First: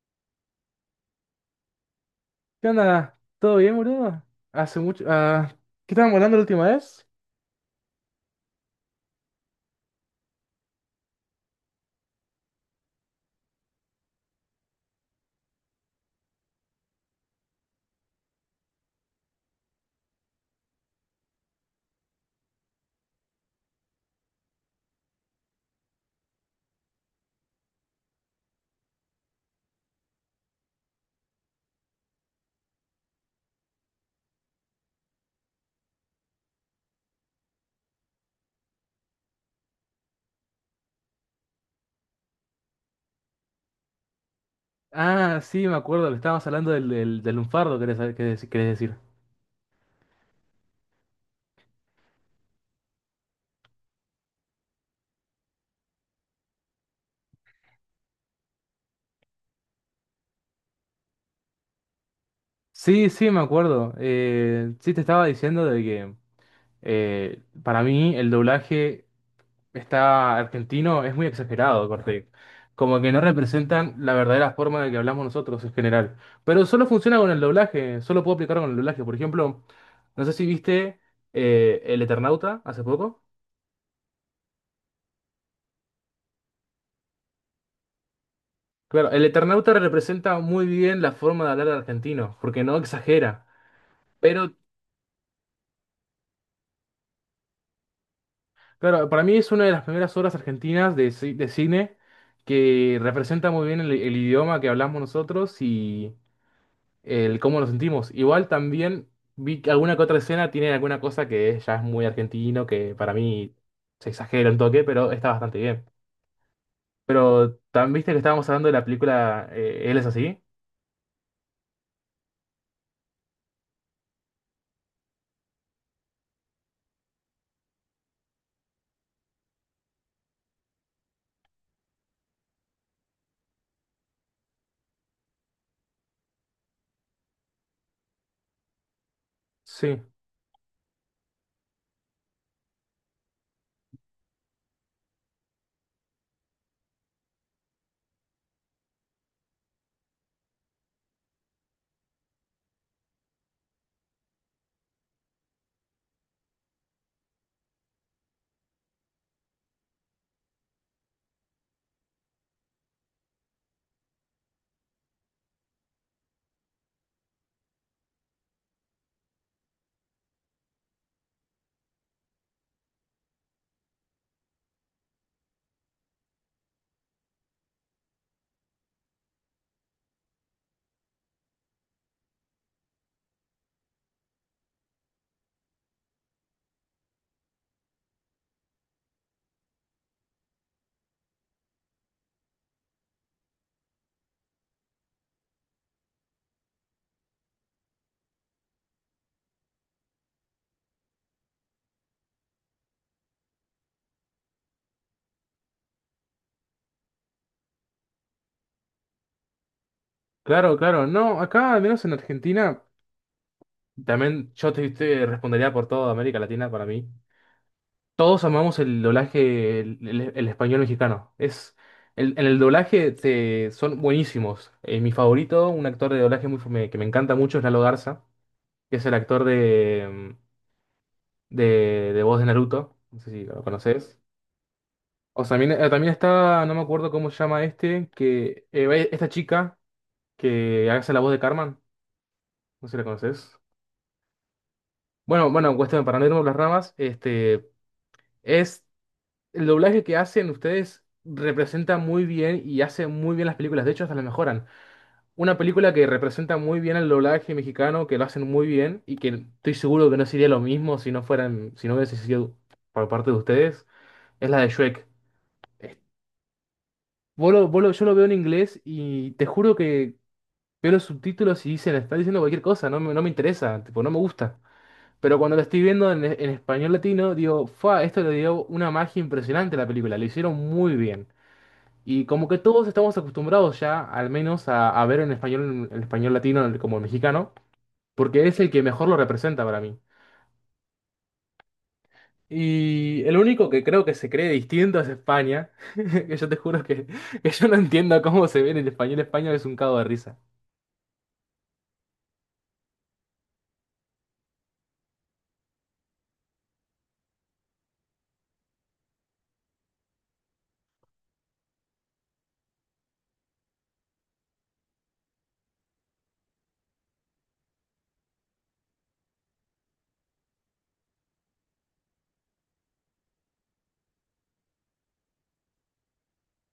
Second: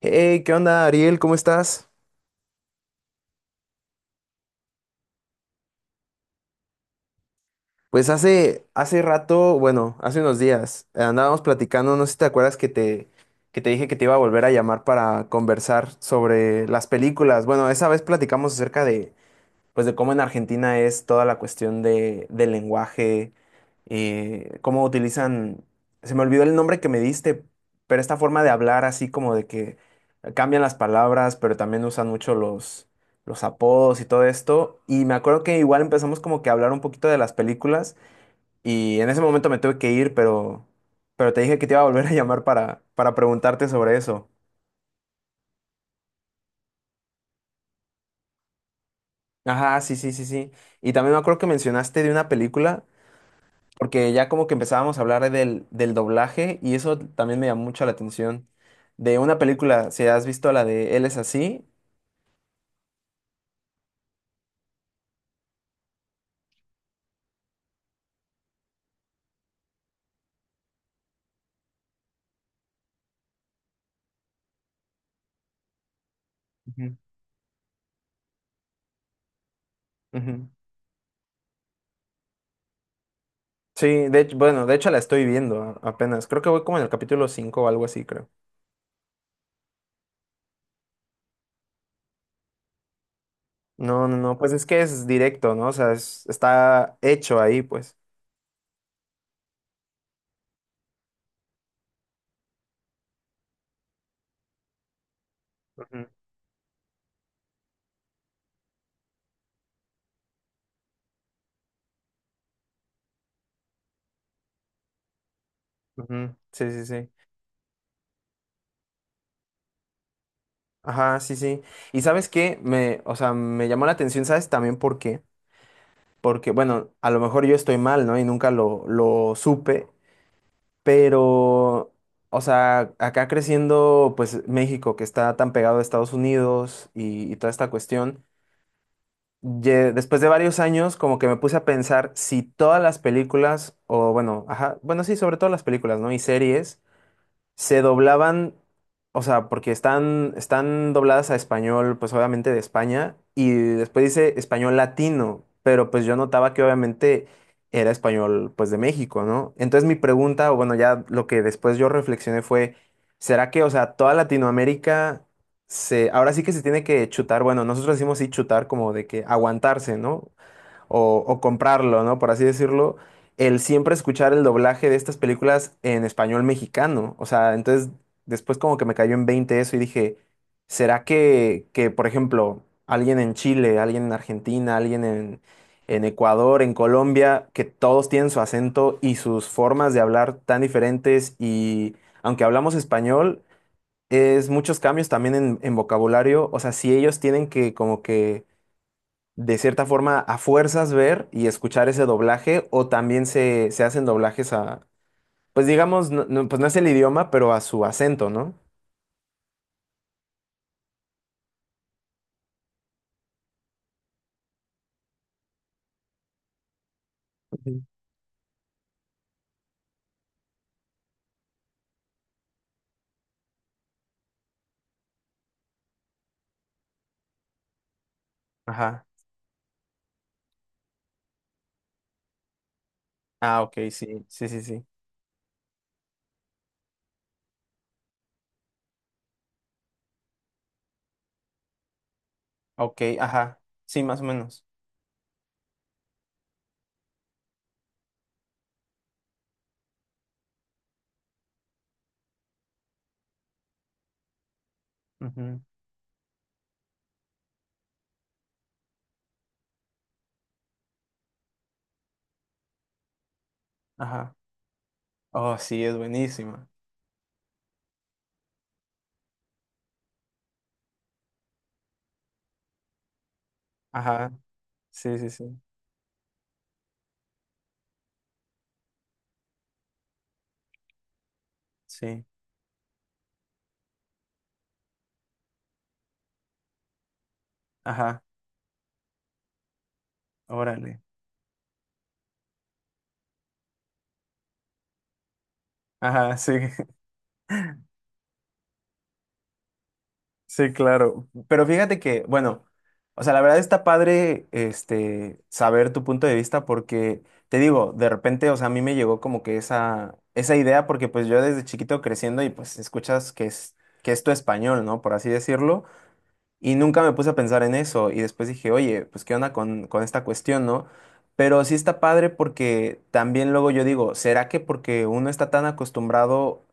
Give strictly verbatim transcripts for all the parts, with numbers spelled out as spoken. Hey, ¿qué onda, Ariel? ¿Cómo estás? ¿Qué onda? ¿Todo bien, boludo? Hace mucho... ah, ¿qué estábamos hablando la última vez? Pues hace, hace rato, bueno, hace unos días, eh, andábamos platicando, no sé si te acuerdas que te, que te dije que te iba a volver a llamar para conversar sobre las películas. Bueno, esa vez platicamos acerca de, pues de cómo en Argentina es toda la cuestión de, del lenguaje, eh, cómo utilizan, se me olvidó el nombre que me diste, pero esta forma de hablar así como de que cambian las palabras, pero también usan mucho los, los apodos y todo esto. Y me acuerdo que igual empezamos como que a hablar un poquito de las películas y en ese momento me tuve que ir, pero, pero te dije que te iba a volver a llamar para, para preguntarte sobre eso. Ah, sí, me acuerdo, le estábamos hablando del, del, del lunfardo, querés, saber- querés- querés decir. Ajá, sí, sí, sí, sí. Y también me acuerdo que mencionaste de una película. Porque ya como que empezábamos a hablar del, del doblaje y eso también me llamó mucho la atención. De una película, si has visto la de Él es así. Sí, sí, me acuerdo. Eh, sí, te estaba diciendo de que eh, para mí el doblaje está argentino es muy exagerado, corte. Como que no representan la verdadera forma de que hablamos nosotros en general. Pero solo Ujú, funciona con el doblaje, solo puedo aplicar con el doblaje. Por ejemplo, no sé si ujú. viste eh, El Eternauta hace poco. Sí, de hecho, bueno, de hecho la estoy viendo a- apenas. Creo que voy como en el capítulo cinco o algo así, creo. Claro, el Eternauta representa muy bien la forma de hablar argentino, porque no exagera. No, no, no, pues Pero, es que es directo, ¿no? O sea, es- está hecho ahí, pues. claro, para mí es una de las primeras obras argentinas de, ci- de cine que representa muy bien el, el idioma que hablamos nosotros Ujú, y el cómo nos sentimos. Igual también vi que alguna que otra escena tiene alguna cosa que es- ya es muy argentino, que para mí se exagera un toque, pero está bastante bien. ujú. Sí, sí, sí. Pero, ¿también viste que estábamos hablando de la película eh, Él es así? Ajá, sí, sí. Y sabes qué, me, o sea, me llamó la atención, ¿sabes? También porque porque, bueno, a lo mejor yo estoy mal, ¿no? Y nunca lo, lo supe, pero, o sea, acá creciendo, pues México, que está tan pegado a Estados Unidos y, y toda esta cuestión, ye- Sí. después de varios años, como que me puse a pensar si todas las películas, o bueno, ajá, bueno, sí, sobre todo las películas, ¿no? Y series se doblaban, o sea, porque están, están dobladas a español, pues obviamente de España, y después dice español latino, pero pues yo notaba que obviamente era español, pues de México, ¿no? Entonces mi pregunta, o bueno, ya lo que después yo reflexioné fue, ¿será que, o sea, toda Latinoamérica se, ahora sí que se tiene que chutar, bueno, nosotros decimos sí chutar como de que aguantarse, ¿no? O, o comprarlo, ¿no? Por así decirlo, el siempre escuchar el doblaje de estas películas en español mexicano. O sea, entonces después como que me cayó en veinte eso y dije, ¿será que, que, por ejemplo, alguien en Chile, alguien en Argentina, alguien en, en Ecuador, en Colombia, que todos tienen su acento y sus formas de hablar tan diferentes y aunque hablamos español, es muchos cambios también en, en vocabulario, o sea, si ellos tienen que como que de cierta forma a fuerzas ver y escuchar ese doblaje o también se, se hacen doblajes a, pues digamos, no, no, pues no es el idioma, pero a su acento, ¿no? Claro, claro. No, acá, al menos en Argentina. También yo te, te respondería por toda América Latina para mí. Ujú. Todos amamos el doblaje, el, el- el español mexicano. Es, el- en el doblaje te- son buenísimos. Eh, mi favorito, un actor de doblaje muy, fam- que me encanta mucho es Lalo Garza, que Ajá. es el actor de, de, de voz de Naruto. No sé si Ah, lo ok, conoces. sí, sí, sí, sí. O sea, también, eh, también está, no me acuerdo cómo se llama este, que eh, esta chica que hace la voz de Carmen. No sé si Ok, la conoces. ajá. Sí, más o menos. Bueno, bueno, cuestión, para no irnos por las ramas, este... Es el doblaje que hacen ustedes representa muy bien y hace muy bien las películas. De hecho, hasta las mejoran. Una Ujú, película que representa muy bien el doblaje mexicano, que lo hacen muy bien y que estoy seguro que no sería lo mismo si no fueran, si no hubiese sido por parte de ustedes, ajá. es la de Shrek. Oh, sí, es Es- buenísima. vos lo- vos lo- yo lo veo en inglés y te juro que veo los subtítulos y dicen, están diciendo cualquier cosa, no me, no me interesa, tipo, no me Ajá. gusta. Sí, sí, Pero cuando sí. lo estoy viendo en, en español latino, digo, fa, esto le dio una magia impresionante a la película, lo hicieron muy bien. Sí. Y como que todos estamos acostumbrados ya, al menos, a, a ver en español, el español latino el- como el mexicano, Ajá. porque es el que mejor lo representa para mí. Órale. Y el único que creo que se cree distinto es España, Ajá, que yo sí. te juro que, que yo no entiendo cómo se ve en el español España, es un cago de risa. Sí, claro. Pero fíjate que, bueno, o sea, la verdad está padre este saber tu punto de vista porque te digo, de repente, o sea, a mí me llegó como que esa esa idea porque pues yo desde chiquito creciendo y pues escuchas que es que es tu español, ¿no? Por así decirlo, y nunca me puse a pensar en eso y después dije, "Oye, pues qué onda con con esta cuestión, ¿no?" Pero sí está padre porque también luego yo digo, ¿será que porque uno está tan acostumbrado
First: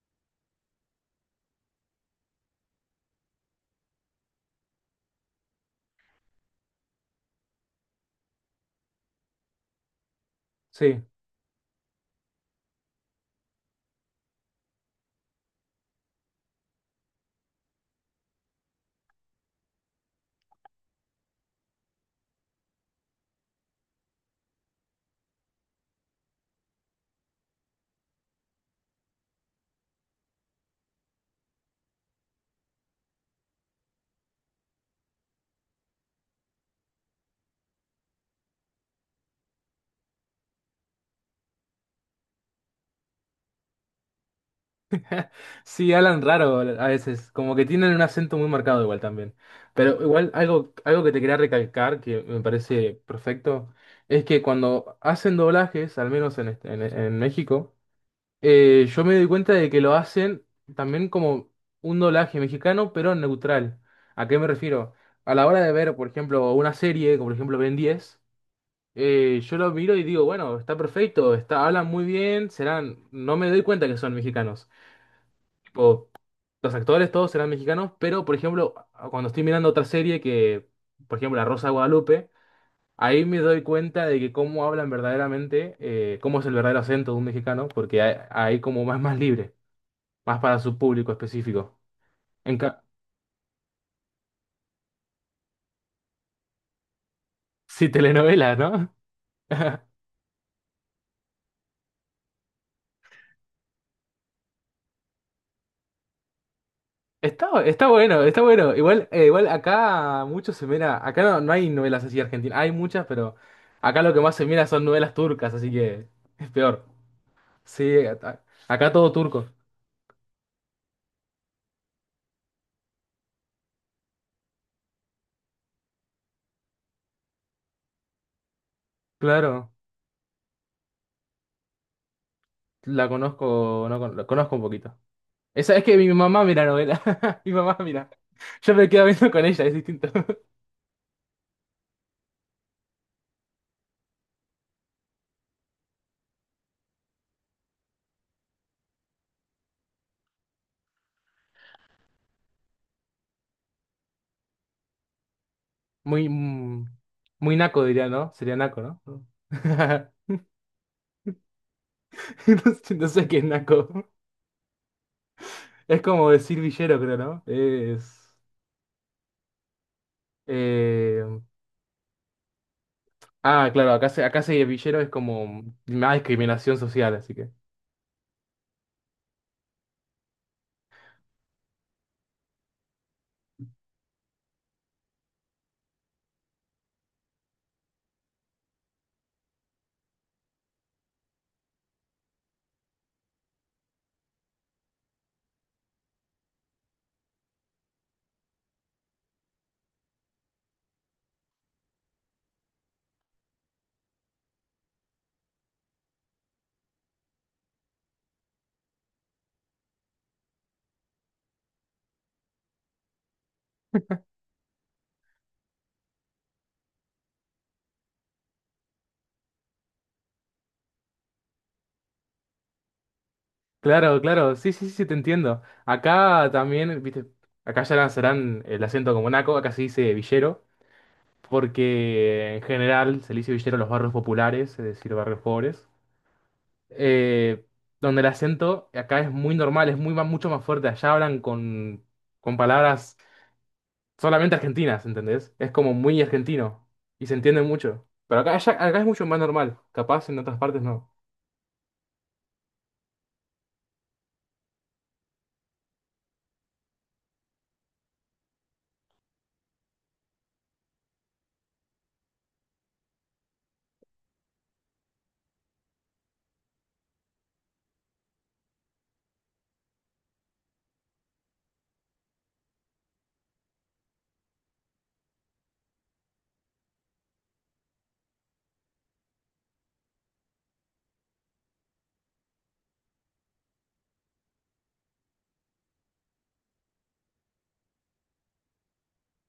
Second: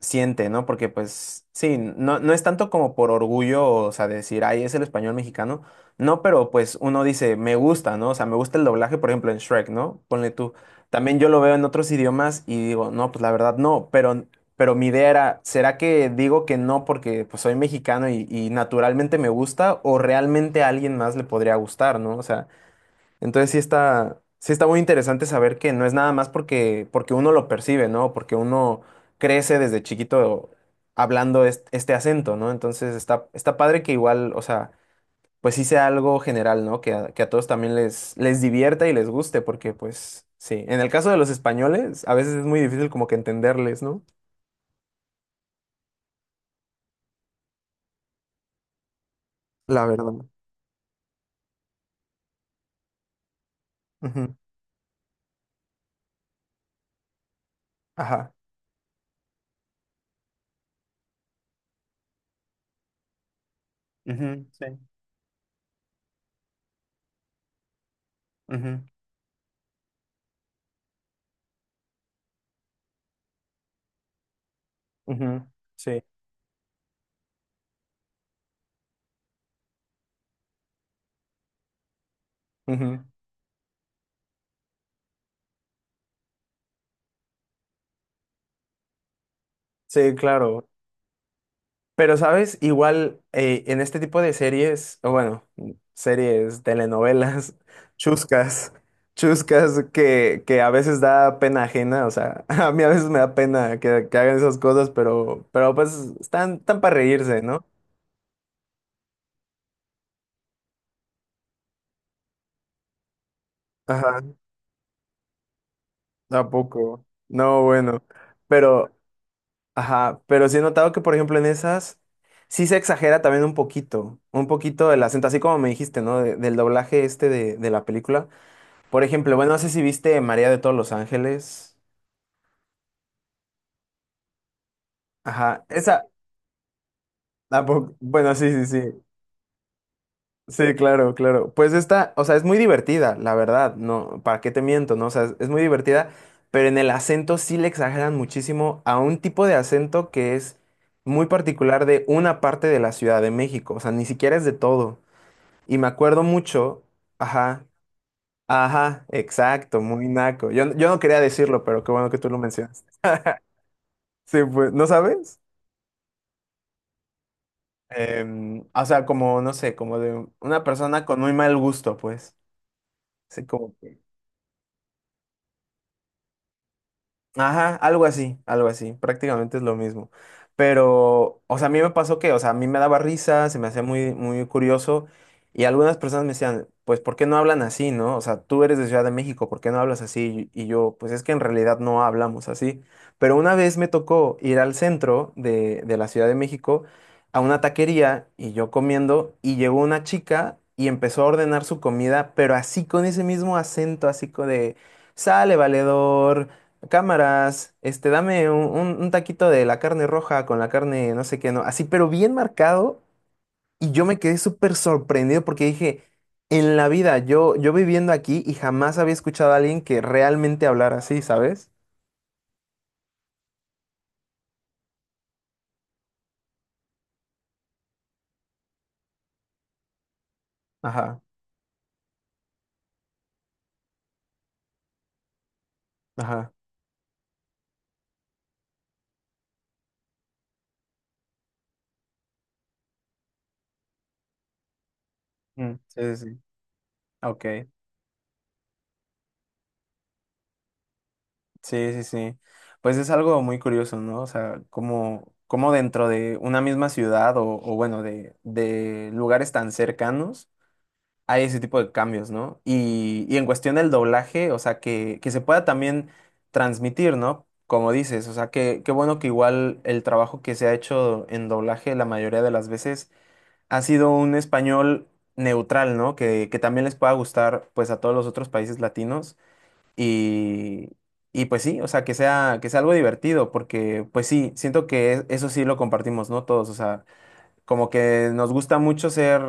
siente, ¿no? Porque pues sí, no, no es tanto como por orgullo, o sea, decir, ay, es el español mexicano, no, pero pues uno dice, me gusta, ¿no? O sea, me gusta el doblaje, por ejemplo, en Shrek, ¿no? Ponle tú, Sí, también yo lo veo en otros idiomas y digo, no, pues la verdad no, pero, pero mi idea era, ¿será que digo que no porque pues soy mexicano y, y naturalmente me gusta o realmente a alguien más le podría gustar, ¿no? O sea... Entonces sí está, sí está muy interesante saber que no es nada más porque, porque uno lo percibe, ¿no? Porque uno crece desde chiquito hablando es- este, acento, ¿no? Entonces está, está padre que igual, o sea, pues sí sea algo general, ¿no? Que a, que a todos también les, les divierta y les guste, porque pues sí, en el caso de los españoles, a veces es muy difícil como que entenderles, ¿no? sí, hablan raro a veces, como que tienen un acento muy marcado igual también. La Pero verdad. igual algo, algo que te quería recalcar, que me parece perfecto, es Ujú. que cuando hacen doblajes, al menos en, este- en en México, Ajá. Eh, yo me doy cuenta de que lo hacen también como un doblaje mexicano, pero neutral. ¿A qué Ujú, me sí. refiero? A la hora de ver, por ejemplo, una serie, como por ejemplo Ben diez, Ujú. eh, yo lo miro y digo, bueno, está perfecto, está, hablan muy bien, serán, no me doy cuenta que son mexicanos. Ujú. Sí. Tipo, los actores todos serán mexicanos, pero por ejemplo, a- cuando estoy mirando otra serie que, por ejemplo, La Rosa de Guadalupe, Ujú. ahí me doy cuenta de que cómo hablan verdaderamente, eh, cómo es el verdadero acento de un mexicano, porque hay, hay como más, más libre. Sí, Más para claro. su público específico. Pero, En ¿sabes? ca- Igual eh, en este tipo de series, o bueno, series, telenovelas, sí, telenovela, chuscas, ¿no? chuscas que, que a veces da pena ajena, o sea, a mí a veces me da pena que, que hagan esas cosas, pero, pero pues están, están para reírse, Está, ¿no? está bueno, está bueno. Igual, eh, igual acá mucho se mira. Acá no, no hay novelas así argentinas. Hay muchas, pero acá lo Ajá, que más se mira son novelas turcas, así que ¿a es peor. poco? No, bueno, Sí, acá, acá pero, todo turco. ajá, pero sí he notado que, por ejemplo, en esas sí se exagera también un poquito, un poquito el acento, así como me dijiste, ¿no? De- del doblaje este de, de la película. Por ejemplo, bueno, no sé Claro, si viste María de todos los Ángeles. la conozco, no, con- la conozco un poquito. Ajá, Esa es que esa. mi mamá mira novela. Mi ah, mamá po- mira. Bueno, sí, sí, Yo me sí. quedo viendo con ella, es distinto. Sí, claro, claro. Pues esta, o sea, es muy divertida, la verdad. No, ¿para qué te miento? No, o sea, es muy divertida, pero en el acento sí le exageran muchísimo a un tipo de acento que es muy particular de una parte de la Ciudad de México. O sea, ni siquiera es de todo. Y me acuerdo Muy, mucho. mm, muy Ajá, naco diría, ¿no? Sería naco, ajá, ¿no? exacto, muy naco. Yo, yo no quería decirlo, pero qué bueno que tú lo No mencionaste. sé no sé qué es Naco. Sí, pues, ¿no sabes? Es como decir villero, creo, ¿no? Es. Em, o sea, como, no sé, como de una persona con muy eh, mal gusto, pues. Así Ah, como claro, que- acá se, acá se villero es como más discriminación social, así que. ajá, algo así, algo así, prácticamente es lo mismo. Pero, o sea, a mí me pasó que, o sea, a mí me daba risa, se me hacía muy, muy curioso y algunas personas me decían, pues, ¿por qué no hablan así, no? O sea, tú eres de Ciudad de México, ¿por qué no hablas así? Y yo, pues es que en realidad no hablamos así. Pero una vez me tocó ir al centro de, de la Ciudad de México a una taquería y yo comiendo y llegó una chica y empezó a ordenar su comida, pero así con ese mismo acento, así co- de, sale valedor. Cámaras, este, dame un, un- un taquito de la carne roja con la carne no sé qué, no, así, pero bien marcado. Y yo me quedé súper sorprendido porque dije, en la vida, yo, yo viviendo aquí y jamás había escuchado a alguien que realmente hablara así, ¿sabes? Claro, claro, sí, sí, sí, te entiendo. Acá también, viste, acá ya lanzarán el acento como Naco, acá se dice villero, Ajá, porque en general se le dice villero a los barrios populares, es decir, barrios pobres. ajá. eh, Donde el acento acá es muy normal, es muy, ma- mucho más fuerte. Allá hablan con, con palabras solamente argentinas, ¿entendés? Es Mm, como sí, sí, muy sí. argentino y se Ok. entiende mucho. Pero acá, ya- acá es mucho más normal, capaz en otras partes no. Sí, sí, sí. Pues es algo muy curioso, ¿no? O sea, como, como dentro de una misma ciudad o, o bueno, de, de lugares tan cercanos. Hay ese tipo de cambios, ¿no? Y, y en cuestión del doblaje, o sea, que, que se pueda también transmitir, ¿no? Como dices, o sea, que, qué bueno que igual el trabajo que se ha hecho en doblaje la mayoría de las veces ha sido un español neutral, ¿no? Que, que también les pueda gustar, pues, a todos los otros países latinos y... Y pues sí, o sea, que sea, que sea algo divertido, porque pues sí, siento que e- eso sí lo compartimos, ¿no? Todos, o sea, como que nos gusta mucho ser,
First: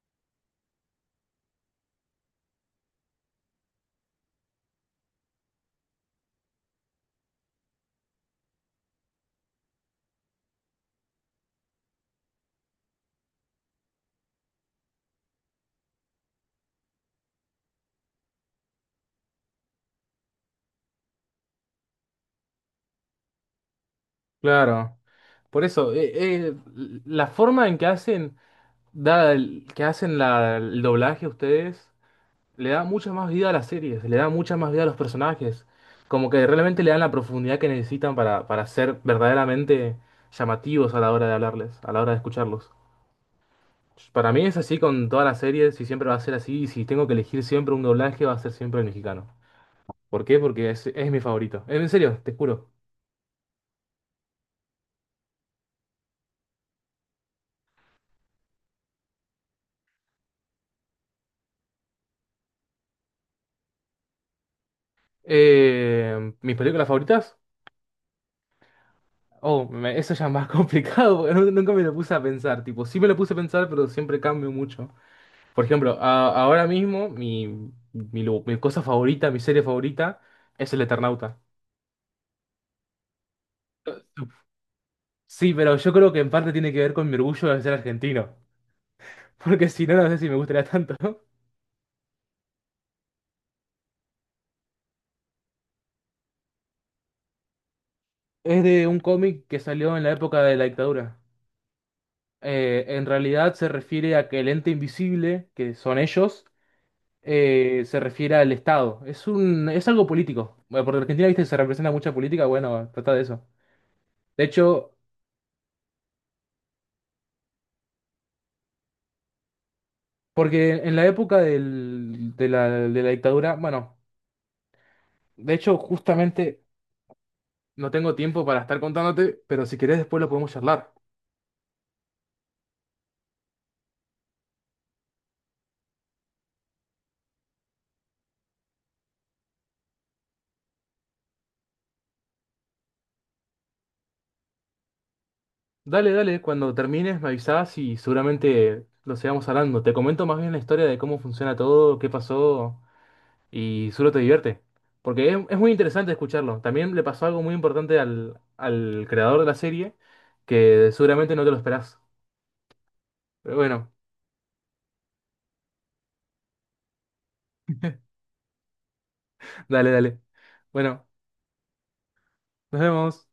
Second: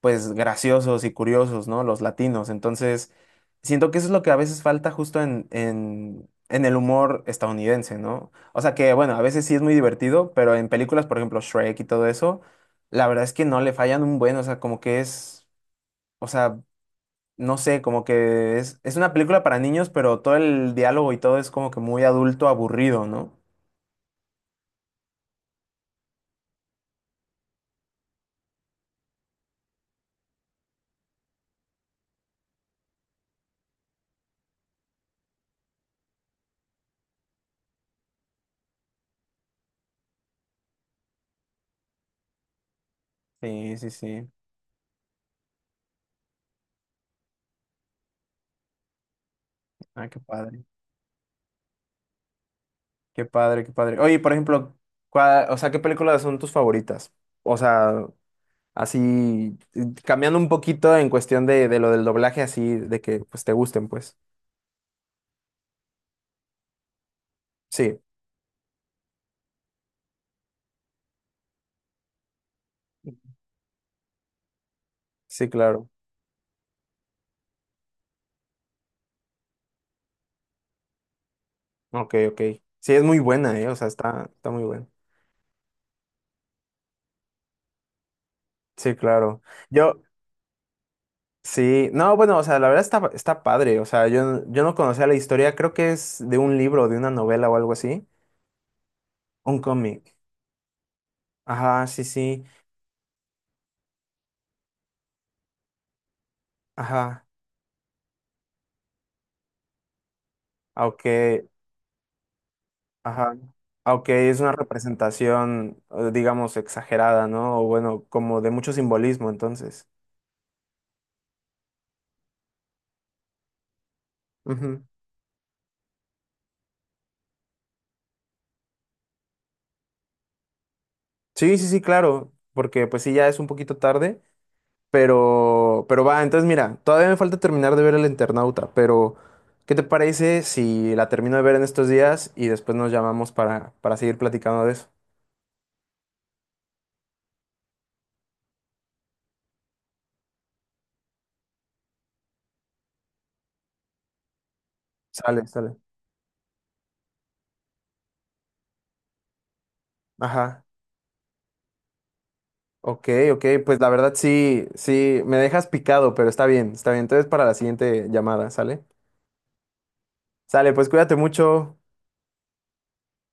pues, graciosos y curiosos, ¿no? Los latinos. Entonces, siento que eso es lo que a veces falta justo en, en, en el humor estadounidense, ¿no? O sea que, bueno, a veces sí es muy divertido, pero en películas, por ejemplo, Shrek y todo eso, la verdad es que no le fallan un buen, o sea, como que es, o sea, no sé, como que es, es una película para niños, pero todo el diálogo y todo es como que muy adulto, aburrido, ¿no? Claro, por eso, eh, eh, la forma en que hacen, da el- que hacen la- el doblaje ustedes, le da mucha más vida a las series, le da mucha más vida a los personajes. Como que realmente le dan la profundidad que necesitan para, para ser verdaderamente llamativos a la hora de hablarles, a la hora de escucharlos. Sí, sí, Pues, sí. para mí es así con todas las series y siempre va a ser así. Y si tengo que elegir siempre un doblaje, va a ser siempre el mexicano. Ah, qué ¿Por qué? padre. Porque es, es mi favorito. Eh, En serio, te juro. Qué padre, qué padre. Oye, por ejemplo, ¿cuál- o sea, ¿qué películas son tus favoritas? O sea, así, eh, cambiando un poquito en cuestión de, de lo del doblaje, así, de que pues te gusten, pues. Eh, ¿mis películas favoritas? Sí, Oh, me- eso ya es más complicado, porque nu- nunca me lo puse a pensar. Tipo, sí me lo puse a pensar, pero siempre cambio mucho. sí, Por claro. ejemplo, a- ahora mismo mi, mi, lu- mi cosa favorita, mi serie favorita, es El Eternauta. Ok, ok. Sí, es muy buena, ¿eh? O sea, está, está muy buena. Sí, pero yo creo que en parte tiene que ver con mi orgullo de ser argentino. Sí, claro. Porque si no, Yo, no sé si me gustaría tanto. sí, no, bueno, o sea, la verdad está, está padre. O sea, yo, yo no conocía la historia, creo que es de un libro, de una novela o algo así. Es de un cómic que Un salió en la cómic. época de la dictadura. Ajá, sí, sí. Eh, en realidad se refiere a que el ente invisible, que son ellos, Ajá. eh, se refiere al Estado. Es un, es algo político. Bueno, Ah, porque ok. Argentina, viste, se representa mucha política, bueno, trata de Ajá. eso. Aunque es De una hecho, representación, eh, digamos, exagerada, ¿no? O bueno, como de mucho simbolismo, entonces. porque en la época del- de la, de la dictadura, bueno, Ujú. de hecho, justamente no tengo tiempo para estar contándote, pero si querés después lo podemos charlar. Sí, sí, sí, claro, porque pues sí, ya es un poquito tarde, pero, pero va, entonces mira, todavía me falta terminar de ver El Internauta, pero ¿qué te parece si la termino de ver en estos días y después nos llamamos para, para seguir platicando de eso? Dale, dale, cuando termines me avisás y seguramente lo sigamos hablando. Te comento más bien la historia de cómo funciona todo, qué pasó y seguro te divierte. Porque es, Sale, es muy sale. interesante escucharlo. También le pasó algo muy importante al, al creador de la serie Ajá. que seguramente no te lo esperás. Ok, ok, Pero pues la bueno, verdad sí, sí, me dejas picado, pero está bien, está bien. Entonces para la siguiente llamada, ¿sale? dale, dale. Sale, pues Bueno, cuídate mucho. nos vemos.